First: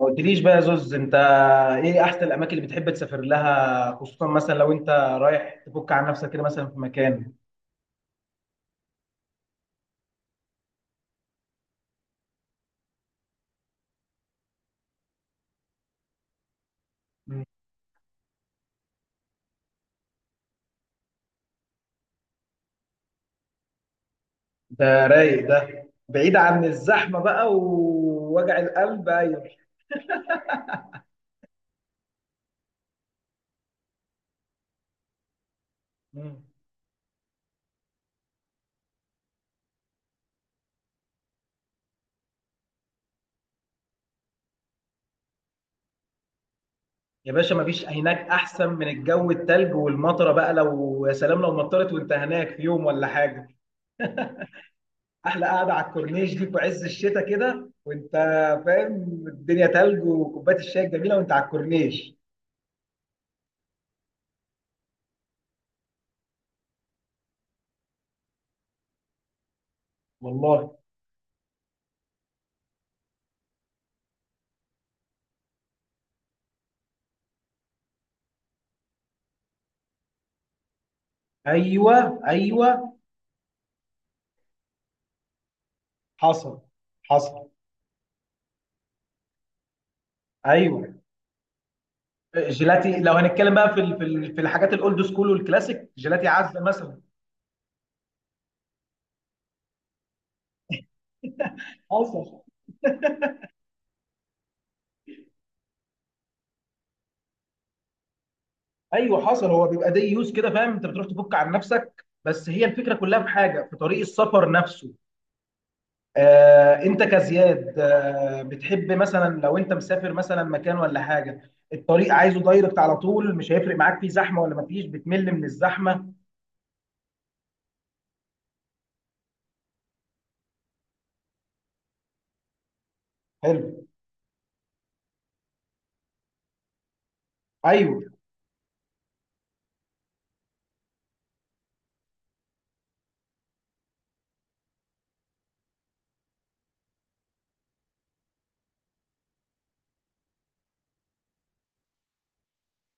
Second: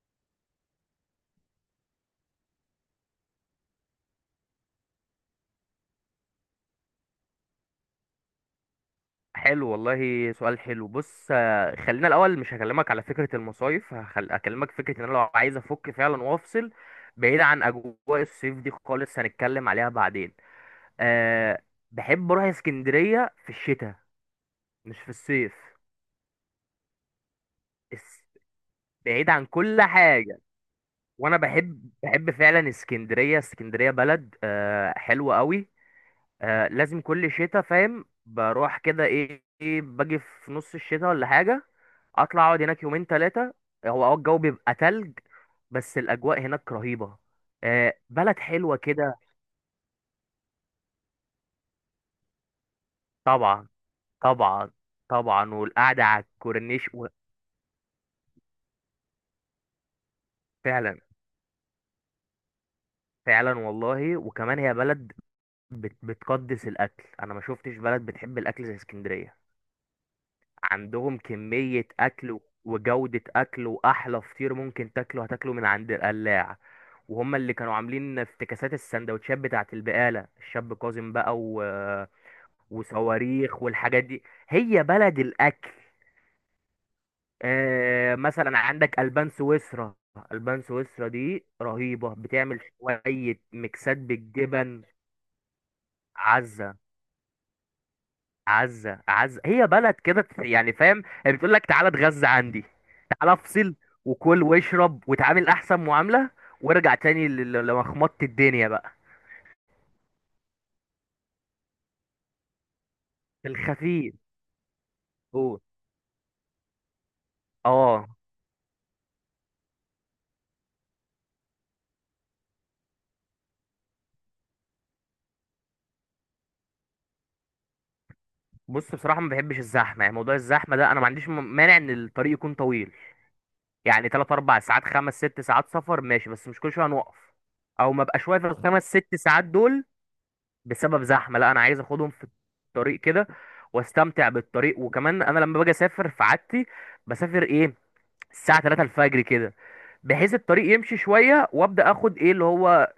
ما قلتليش بقى يا زوز انت، ايه احسن الاماكن اللي بتحب تسافر لها؟ خصوصا مثلا لو انت رايح تفك عن نفسك كده مثلا في مكان. حلو والله، سؤال حلو. بص، خلينا الاول. مش هكلمك على فكره المصايف. هكلمك فكره ان انا لو عايز افك فعلا وافصل بعيد مم. عن اجواء الصيف دي خالص. هنتكلم عليها بعدين. أه. بحب اروح اسكندريه في الشتاء، مش ده في رايق، الصيف. ده بعيد عن الزحمه بقى الس- ووجع القلب. بعيد ايوه. عن كل حاجه. وانا بحب فعلا اسكندريه، اسكندريه بلد حلوه قوي. مم. لازم كل شتاء فاهم بروح كده ايه إيه، باجي في نص الشتاء ولا حاجة. اطلع اقعد هناك يومين ثلاثة. هو الجو بيبقى تلج، بس الاجواء هناك رهيبة. يا باشا، مفيش آه، هناك بلد احسن حلوة من كده. الجو التلج والمطره بقى. لو يا سلام لو مطرت وانت هناك في يوم ولا حاجه. طبعا، طبعا، احلى طبعا، قاعده على والقعدة على الكورنيش دي في عز الكورنيش الشتاء كده، وانت فاهم الدنيا تلج وكوبايه الشاي فعلا، الجميله وانت على الكورنيش. فعلا والله. وكمان هي بلد بتقدس الاكل. انا ما شفتش بلد بتحب الاكل زي اسكندرية. والله. عندهم كمية أكل وجودة أكل، وأحلى فطير ممكن تاكله هتاكله من عند القلاع. وهم اللي كانوا عاملين افتكاسات السندوتشات بتاعة البقالة الشاب كاظم بقى ايوه، ايوه. وصواريخ والحاجات دي. هي بلد الأكل. حصل، حصل. مثلا عندك ألبان سويسرا، ألبان ايوه. سويسرا دي رهيبة، بتعمل جيلاتي، لو شوية هنتكلم بقى ميكسات في الحاجات بالجبن. الاولد سكول والكلاسيك، جيلاتي عزه عزة، مثلا. عزة، عزة هي بلد كده. يعني فاهم، هي بتقول لك تعالى اتغذى حصل. عندي، تعالى افصل، وكل واشرب وتعامل احسن معاملة، وارجع تاني لمخمطة الدنيا بقى. ايوه، حصل. هو بيبقى دي يوز كده، فاهم؟ انت بتروح تفك عن نفسك، بس هي الفكره كلها في في حاجه، في طريق الخفيف. السفر نفسه. قول. انت كزياد؟ اه، بتحب مثلا لو انت مسافر مثلا مكان ولا حاجه، الطريق عايزه دايركت على طول، مش هيفرق معاك فيه زحمه ولا مفيش، بتمل من الزحمه؟ بص بصراحة ما بحبش الزحمة. يعني موضوع الزحمة ده، انا ما عنديش مانع ان الطريق يكون طويل. حلو. يعني 3 4 ساعات، 5 6 ساعات سفر ماشي، بس مش كل شوية هنوقف او ايوه، ما بقاش واقف الخمس ست ساعات دول بسبب زحمه. لا، انا عايز اخدهم في الطريق كده واستمتع بالطريق. وكمان انا لما باجي اسافر، في عادتي بسافر الساعه 3 الفجر كده، بحيث الطريق يمشي شويه وابدا اخد ايه اللي هو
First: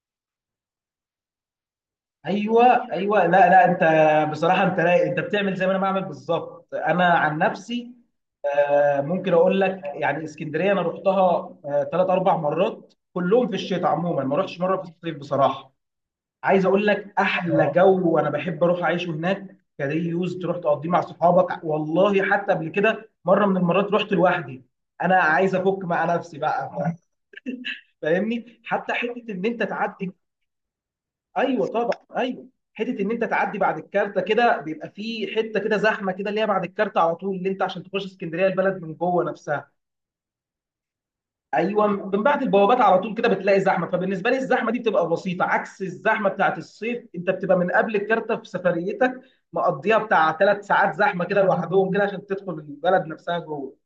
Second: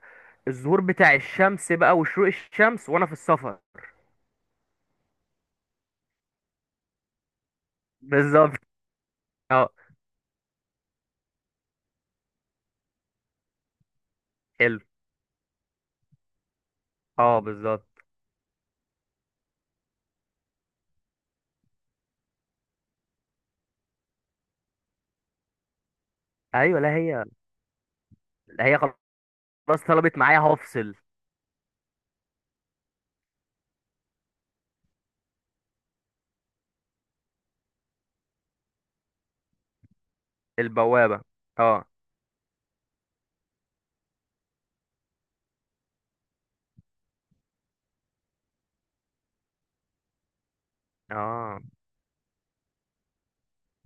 الظهور بتاع الشمس بقى، وشروق الشمس ايوه، وانا في ايوه. لا السفر. لا، انت بصراحه، انت، لا انت بتعمل زي ما انا بعمل بالظبط. انا عن نفسي، بالظبط. ممكن اقول اه، لك؟ يعني اسكندريه انا رحتها 3 4 مرات، كلهم في الشتاء. عموما ما رحتش مره حلو. في الصيف بصراحه. عايز اقول لك اه، احلى بالظبط. جو، وانا بحب اروح اعيشه هناك كدي يوز تروح تقضيه مع صحابك. والله حتى قبل كده، مره من المرات، رحت لوحدي. انا عايز افك مع نفسي بقى. ايوه، لا هي. فاهمني؟ لا هي، حتى حته ان انت خلاص تعدي. طلبت معايا هفصل. ايوه طبعا. ايوه. حته ان انت تعدي بعد الكارته كده، بيبقى في حته كده زحمه كده، اللي هي بعد الكارته على طول، اللي انت عشان تخش اسكندريه البلد من جوه نفسها. البوابه. اه، ايوه، من بعد البوابات على طول كده بتلاقي زحمه. فبالنسبه لي الزحمه دي بتبقى بسيطه، عكس الزحمه بتاعت الصيف. انت بتبقى من قبل الكارته في سفريتك، مقضيها بتاع 3 ساعات زحمه كده اه. لوحدهم كده عشان تدخل البلد نفسها جوه.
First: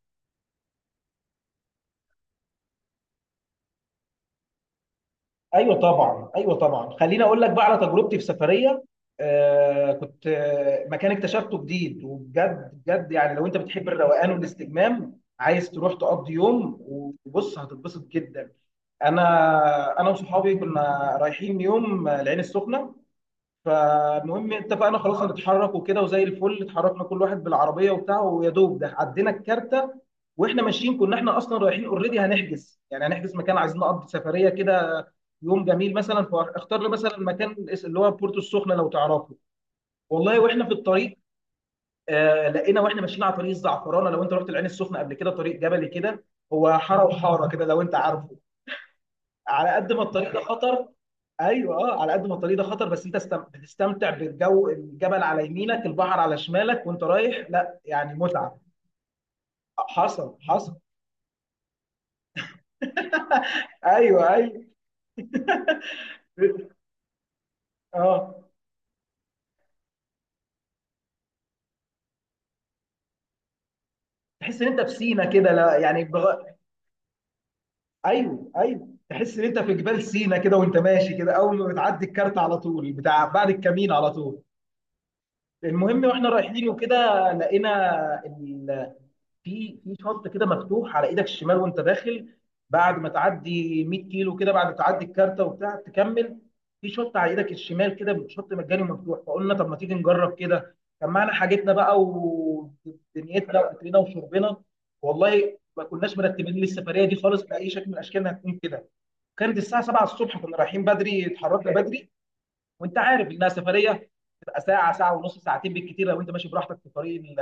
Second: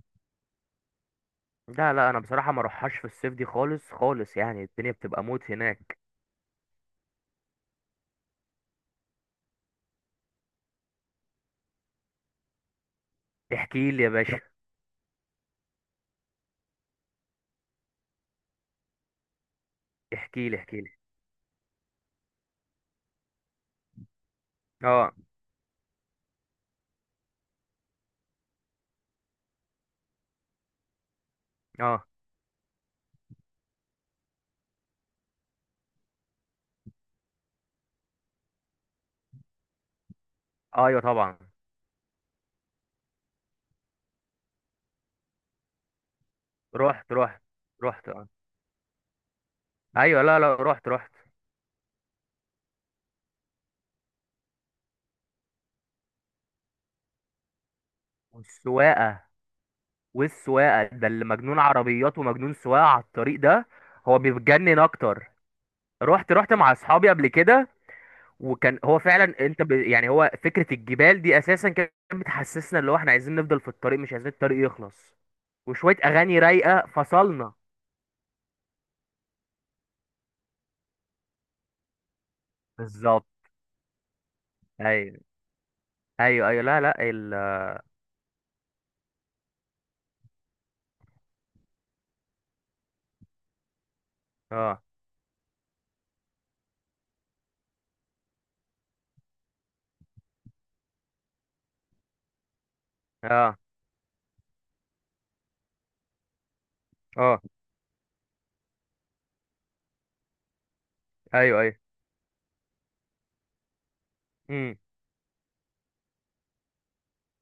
لا، لا، انا بصراحه ما اروحهاش في الصيف دي خالص خالص. يعني الدنيا بتبقى موت ايوه هناك. طبعا، ايوه طبعا. خليني اقول لك بقى على تجربتي في سفريه. كنت مكان اكتشفته جديد، وبجد بجد، يعني لو انت بتحب احكي لي يا الروقان باشا. والاستجمام، عايز تروح تقضي يوم، وبص هتتبسط جدا. انا احكي وصحابي لي، احكي. كنا رايحين يوم، العين السخنه. فالمهم اتفقنا اه، خلاص هنتحرك وكده، وزي الفل اتحركنا كل واحد بالعربيه وبتاعه. ويا دوب ده عدينا الكارته، واحنا ماشيين كنا احنا اصلا رايحين اه. اوريدي، هنحجز يعني هنحجز مكان، عايزين نقضي سفريه كده، يوم جميل مثلا. فاختار له مثلا مكان، اللي هو بورتو السخنه، لو تعرفه. والله واحنا في ايوه، الطريق، طبعا. لقينا واحنا ماشيين على طريق الزعفرانه. لو انت رحت العين السخنه قبل كده، طريق جبلي كده، هو حاره رحت، رحت، وحاره كده لو انت رحت. اه. عارفه. على قد ما ايوه، الطريق لا ده لا، خطر، رحت، رحت. ايوه اه، على قد ما الطريق ده خطر، بس انت بتستمتع بالجو، الجبل على يمينك، البحر على شمالك وانت رايح. لا يعني متعه. والسواقه. حصل، حصل. والسواقه ده اللي مجنون عربيات، ومجنون سواقه على الطريق ده. هو ايوه، ايوه، بيتجنن اكتر. رحت، رحت مع اصحابي قبل كده. اه. وكان هو فعلا انت يعني هو فكره الجبال دي اساسا كانت بتحسسنا اللي هو احنا عايزين نفضل في الطريق، مش عايزين تحس الطريق ان انت في يخلص. سينا كده، لا وشويه يعني. اغاني رايقه فصلنا. ايوه، ايوه، تحس ان انت في جبال سينا كده، وانت ماشي كده اول ما بتعدي الكارت على طول بتاع، بالظبط. بعد الكمين على طول. ايوه. المهم واحنا ايوه، ايوه، رايحين لا لا، وكده لقينا، ال... في شط كده مفتوح على ايدك الشمال وانت داخل، بعد ما تعدي 100 كيلو كده، بعد ما اه، تعدي الكارتة وبتاع تكمل، في شط على ايدك الشمال كده، شط مجاني ومفتوح. فقلنا طب ما تيجي نجرب كده. كان معانا حاجتنا بقى اه، ودنيتنا واكلنا وشربنا. والله ما كناش مرتبين للسفريه دي اه. خالص باي شكل من الاشكال انها تكون كده. كانت الساعه 7 الصبح، كنا رايحين بدري، ايوه، اتحركنا ايوه. بدري. وانت عارف انها سفريه تبقى امم. ساعه، ساعه ونص، ساعتين بالكتير لو انت ماشي براحتك في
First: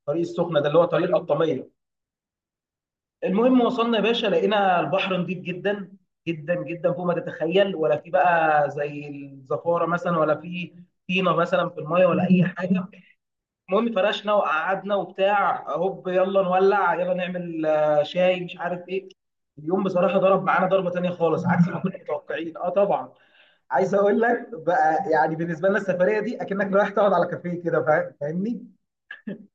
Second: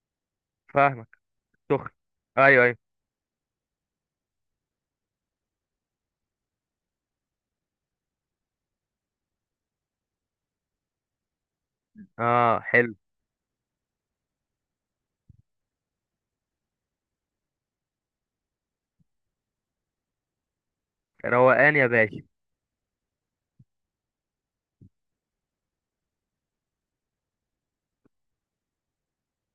الطريق السخنه ده اللي هو طريق فاهمك. القطاميه. سخن. ايوه، ايوه. المهم وصلنا يا باشا، لقينا البحر نضيف جدا، جدا جدا، فوق ما تتخيل. ولا في بقى زي الزفاره مثلا، ولا في طينه مثلا في الميه، ولا اي اه، حاجه. حلو. المهم فرشنا وقعدنا وبتاع، هوب يلا نولع، يلا نعمل شاي، مش عارف ايه. اليوم بصراحه ضرب معانا ضربه تانيه خالص، عكس روقان ما يا كنا باشا. متوقعين. اه طبعا. عايز اقول لك بقى، يعني بالنسبه لنا السفريه دي اكنك رايح تقعد على كافيه كده. فاهمني؟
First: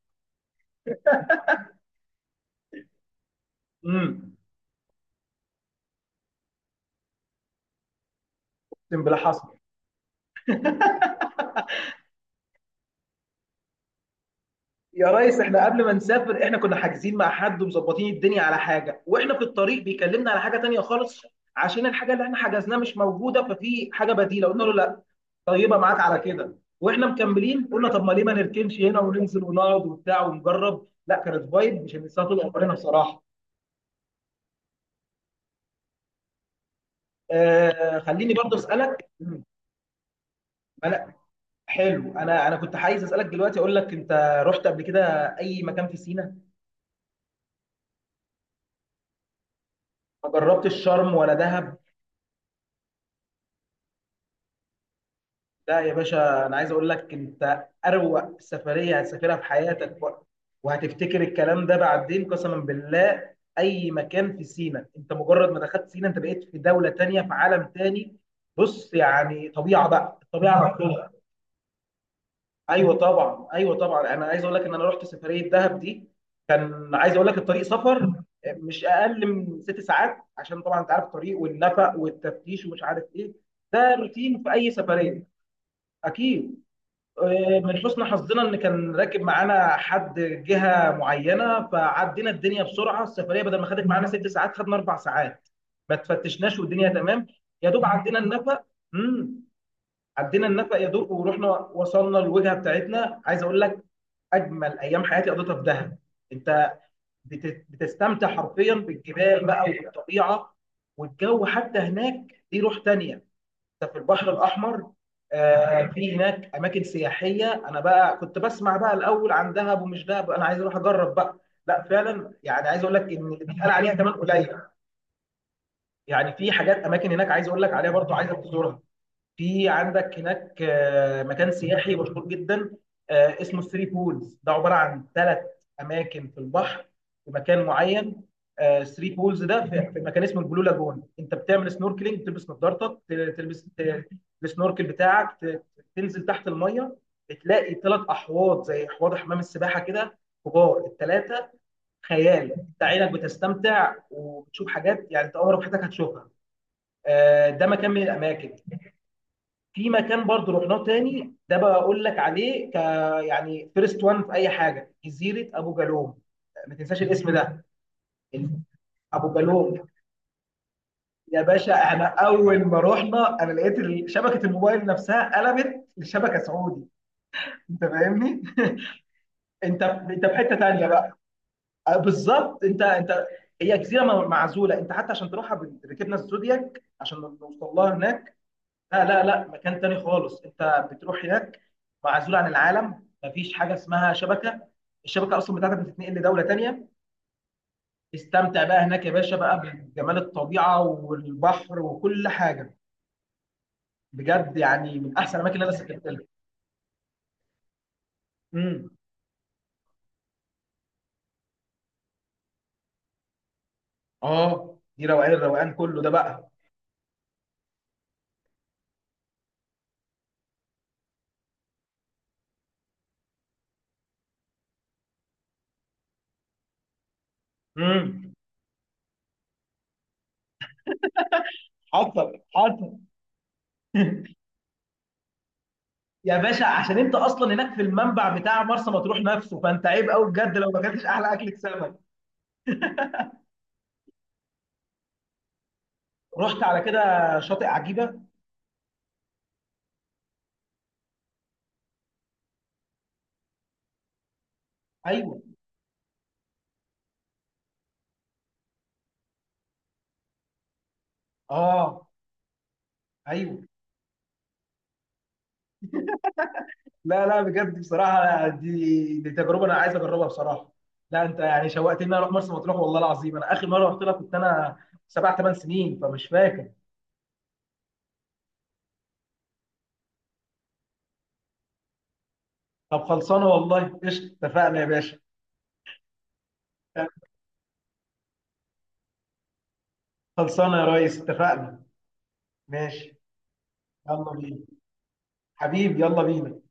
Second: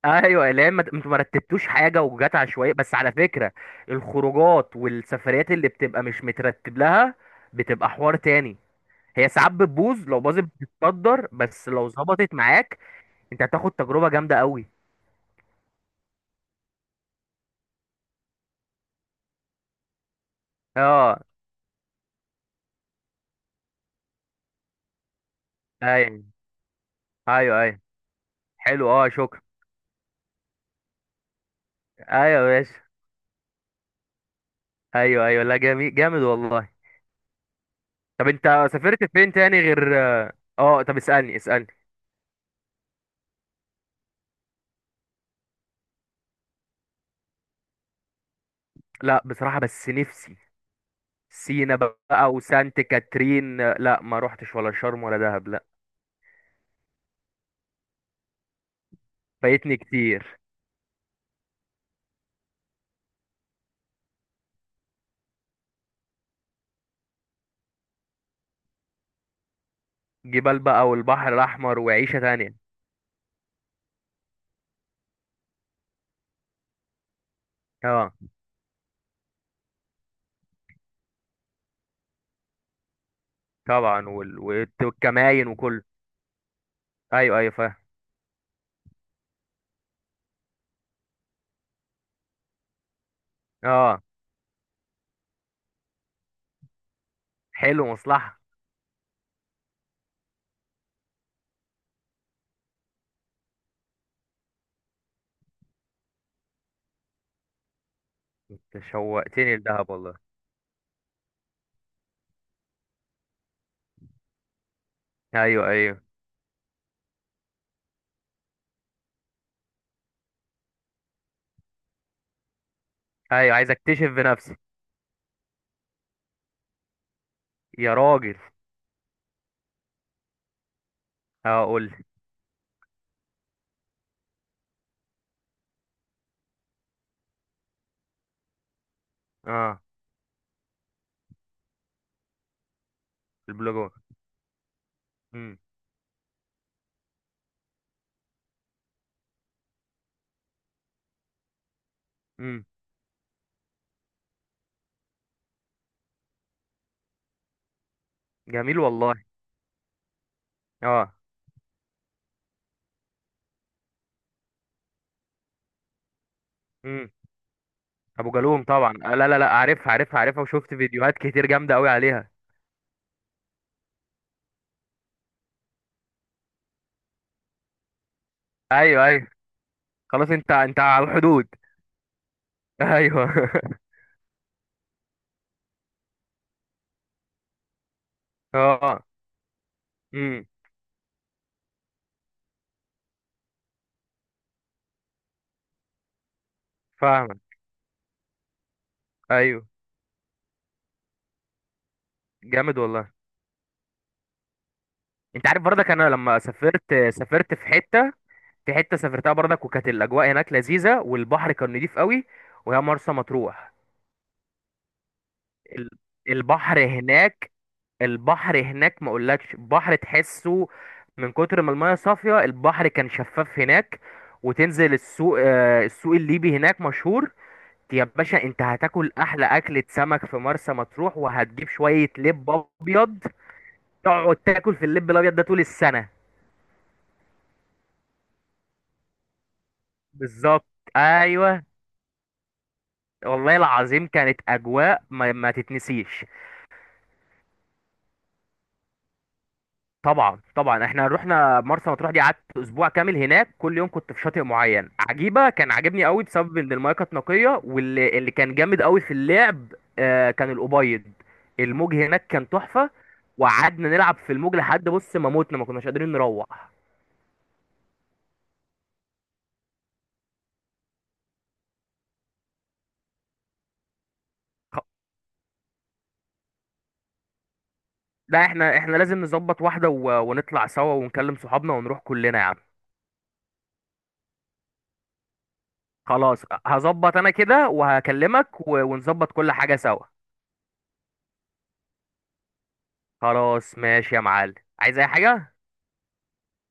ايوه، اللي هي ما انتوا ما رتبتوش حاجه وجات عشوائيه، بس على فكره امم. الخروجات والسفريات اللي بتبقى مش مترتب لها بتبقى حوار تاني. اقسم بالله. هي حصل. ساعات بتبوظ، لو باظت بتتصدر، بس لو ظبطت معاك انت هتاخد تجربه جامده قوي. يا ريس احنا قبل ما نسافر احنا كنا حاجزين مع حد ومظبطين الدنيا على حاجه، واحنا في الطريق بيكلمنا على حاجه تانية اه، خالص، عشان الحاجه اللي احنا حجزناها مش موجوده. ففي حاجه بديله قلنا له لا، طيبه معاك على ايوه، كده. واحنا ايوه، مكملين ايوه، قلنا طب ما ليه ما نركنش حلو، هنا اه، شكرا. وننزل ونقعد وبتاع ونجرب. لا، كانت فايب مش هننساها ايوه طول يا عمرنا باشا. بصراحه. ايوه، ايوه، لا، جميل جامد والله. طب خليني انت برضه سافرت اسالك. فين تاني غير اه طب اسالني، اسالني. حلو، انا كنت عايز اسالك دلوقتي. اقول لك، انت رحت قبل كده اي مكان في سينا؟ لا بصراحه، بس ما نفسي جربتش شرم ولا سينا دهب؟ بقى وسانت كاترين. لا، ما روحتش ولا شرم ولا دهب، لا. لا يا باشا، انا عايز اقول لك، انت اروق سفريه هتسافرها في فايتني حياتك، كتير. وهتفتكر الكلام ده بعدين قسما بالله. اي مكان في سينا، انت مجرد ما دخلت سينا انت بقيت في دوله تانية، في عالم تاني. بص يعني، طبيعه بقى جبال الطبيعه بقى، مفهومة. والبحر الاحمر، وعيشه تانية. ايوه طبعا، ايوه طبعا. انا عايز اقول لك ان انا رحت سفريه دهب دي، كان عايز اقول لك الطريق سفر، اه، مش اقل من 6 ساعات عشان طبعا انت عارف الطريق والنفق والتفتيش ومش عارف ايه. ده طبعا روتين في اي سفريه، والكماين وكل. اكيد. ايوه، ايوه، من فاهم. حسن حظنا ان كان راكب معانا حد جهه معينه، فعدينا الدنيا بسرعه. السفريه بدل ما خدت اه، معانا 6 ساعات، خدنا 4 ساعات، ما تفتشناش والدنيا تمام. يا دوب حلو، عدينا مصلحه. النفق. امم. عدينا النفق يا دوب، ورحنا وصلنا الوجهه بتاعتنا. عايز اقول لك، اجمل ايام حياتي قضيتها في دهب. انت بتستمتع حرفيا أنت بالجبال شوقتني بقى لدهب والله. وبالطبيعه، والجو حتى هناك دي روح تانية، انت في البحر الاحمر. ايوه، ايوه، في هناك اماكن سياحيه. انا بقى كنت بسمع بقى الاول عن دهب، ومش دهب، انا عايز اروح اجرب بقى. لا فعلا، يعني عايز اقول لك ان اللي ايوه، بيتقال عايز عليها اكتشف كمان قليل. بنفسي. يعني في حاجات اماكن هناك عايز اقول لك عليها يا برضو، عايزك راجل. تزورها. في عندك هناك مكان اه، قول سياحي لي. مشهور جدا، اسمه ثري بولز. ده عباره عن 3 اماكن في البحر، في مكان معين. ثري بولز ده اه، في مكان اسمه البلو لاجون. انت بتعمل سنوركلينج، بتلبس نظارتك، تلبس، البلو جول. السنوركل بتاعك، امم. تنزل تحت الميه، بتلاقي 3 احواض زي حوض حمام السباحه كده، كبار الثلاثه. خيال. امم. انت عينك بتستمتع وبتشوف حاجات يعني انت عمرك في حياتك هتشوفها. ده مكان من الاماكن. جميل والله. في مكان برضو رحناه اه. تاني، ده بقى اقول لك عليه ك، يعني فيرست وان في اي حاجه، جزيره ابو جالوم. ما تنساش امم الاسم ده. ابو جالوم طبعا. ابو لا، لا، لا، جالوم. عارفها، عارفها، عارفها، وشفت فيديوهات يا كتير باشا جامده قوي احنا عليها. اول ما رحنا انا لقيت شبكه الموبايل نفسها قلبت لشبكه سعودي. انت فاهمني؟ ايوه، ايوه. انت خلاص، في انت حته انت تانيه على بقى. الحدود. أه بالظبط، انت ايوه انت هي جزيره معزوله. انت حتى عشان تروحها ركبنا الزودياك عشان نوصل لها هناك. اه. لا لا لا، مكان تاني خالص امم انت بتروح هناك، معزول عن العالم، مفيش حاجه اسمها شبكه، الشبكه اصلا بتاعتك بتتنقل لدوله تانيه. فاهمك. استمتع بقى هناك يا باشا بقى ايوه، بجمال الطبيعه والبحر وكل حاجه. جامد والله. بجد يعني من احسن انت الاماكن عارف اللي انا برضك سافرت انا لها. لما سافرت، سافرت في حته، في امم. حته سافرتها برضك، وكانت الاجواء هناك لذيذه، والبحر كان نضيف قوي، وهي مرسى مطروح. اه، دي روقان الروقان ال- كله ده بقى. البحر هناك، البحر هناك ما اقولكش بحر تحسه. من كتر ما المايه صافيه، البحر كان شفاف هناك. وتنزل السوق، الليبي هناك مشهور. يا امم. باشا انت هتاكل احلى اكلة سمك في مرسى مطروح، وهتجيب شوية حصل، لب حصل. ابيض تقعد تاكل في اللب الابيض ده طول السنة. يا باشا عشان انت اصلا هناك في المنبع بتاع مرسى مطروح نفسه، فانت عيب قوي بجد بالظبط. لو ما كنتش احلى اكلة ايوه. سمك. والله العظيم، كانت اجواء ما تتنسيش. رحت على كده شاطئ عجيبه؟ طبعا، طبعا، احنا رحنا مرسى مطروح دي، قعدت اسبوع كامل هناك. كل يوم كنت في شاطئ معين. ايوه عجيبة كان عاجبني قوي بسبب ان المايه كانت نقية، واللي كان جامد قوي في اللعب كان الابيض. الموج اه، هناك كان تحفة، ايوه. وقعدنا نلعب في الموج لحد بص، ما موتنا، ما كناش قادرين نروح. لا لا، بجد بصراحه، لا، دي تجربه انا عايز اجربها بصراحه. لا انت يعني شوقتني اروح مرسى مطروح، والله العظيم انا اخر مره رحت لها كنت انا 7 8 سنين فمش فاكر. لا، احنا لازم نظبط واحدة ونطلع سوا، ونكلم صحابنا، ونروح كلنا يا عم. طب خلصانه والله، قشطه، اتفقنا يا باشا. خلاص، هظبط انا كده، وهكلمك ونظبط كل حاجة سوا. خلصانه يا ريس، اتفقنا. ماشي. خلاص، ماشي يا يلا معلم. بينا. عايز اي حاجة. حبيبي يلا بينا.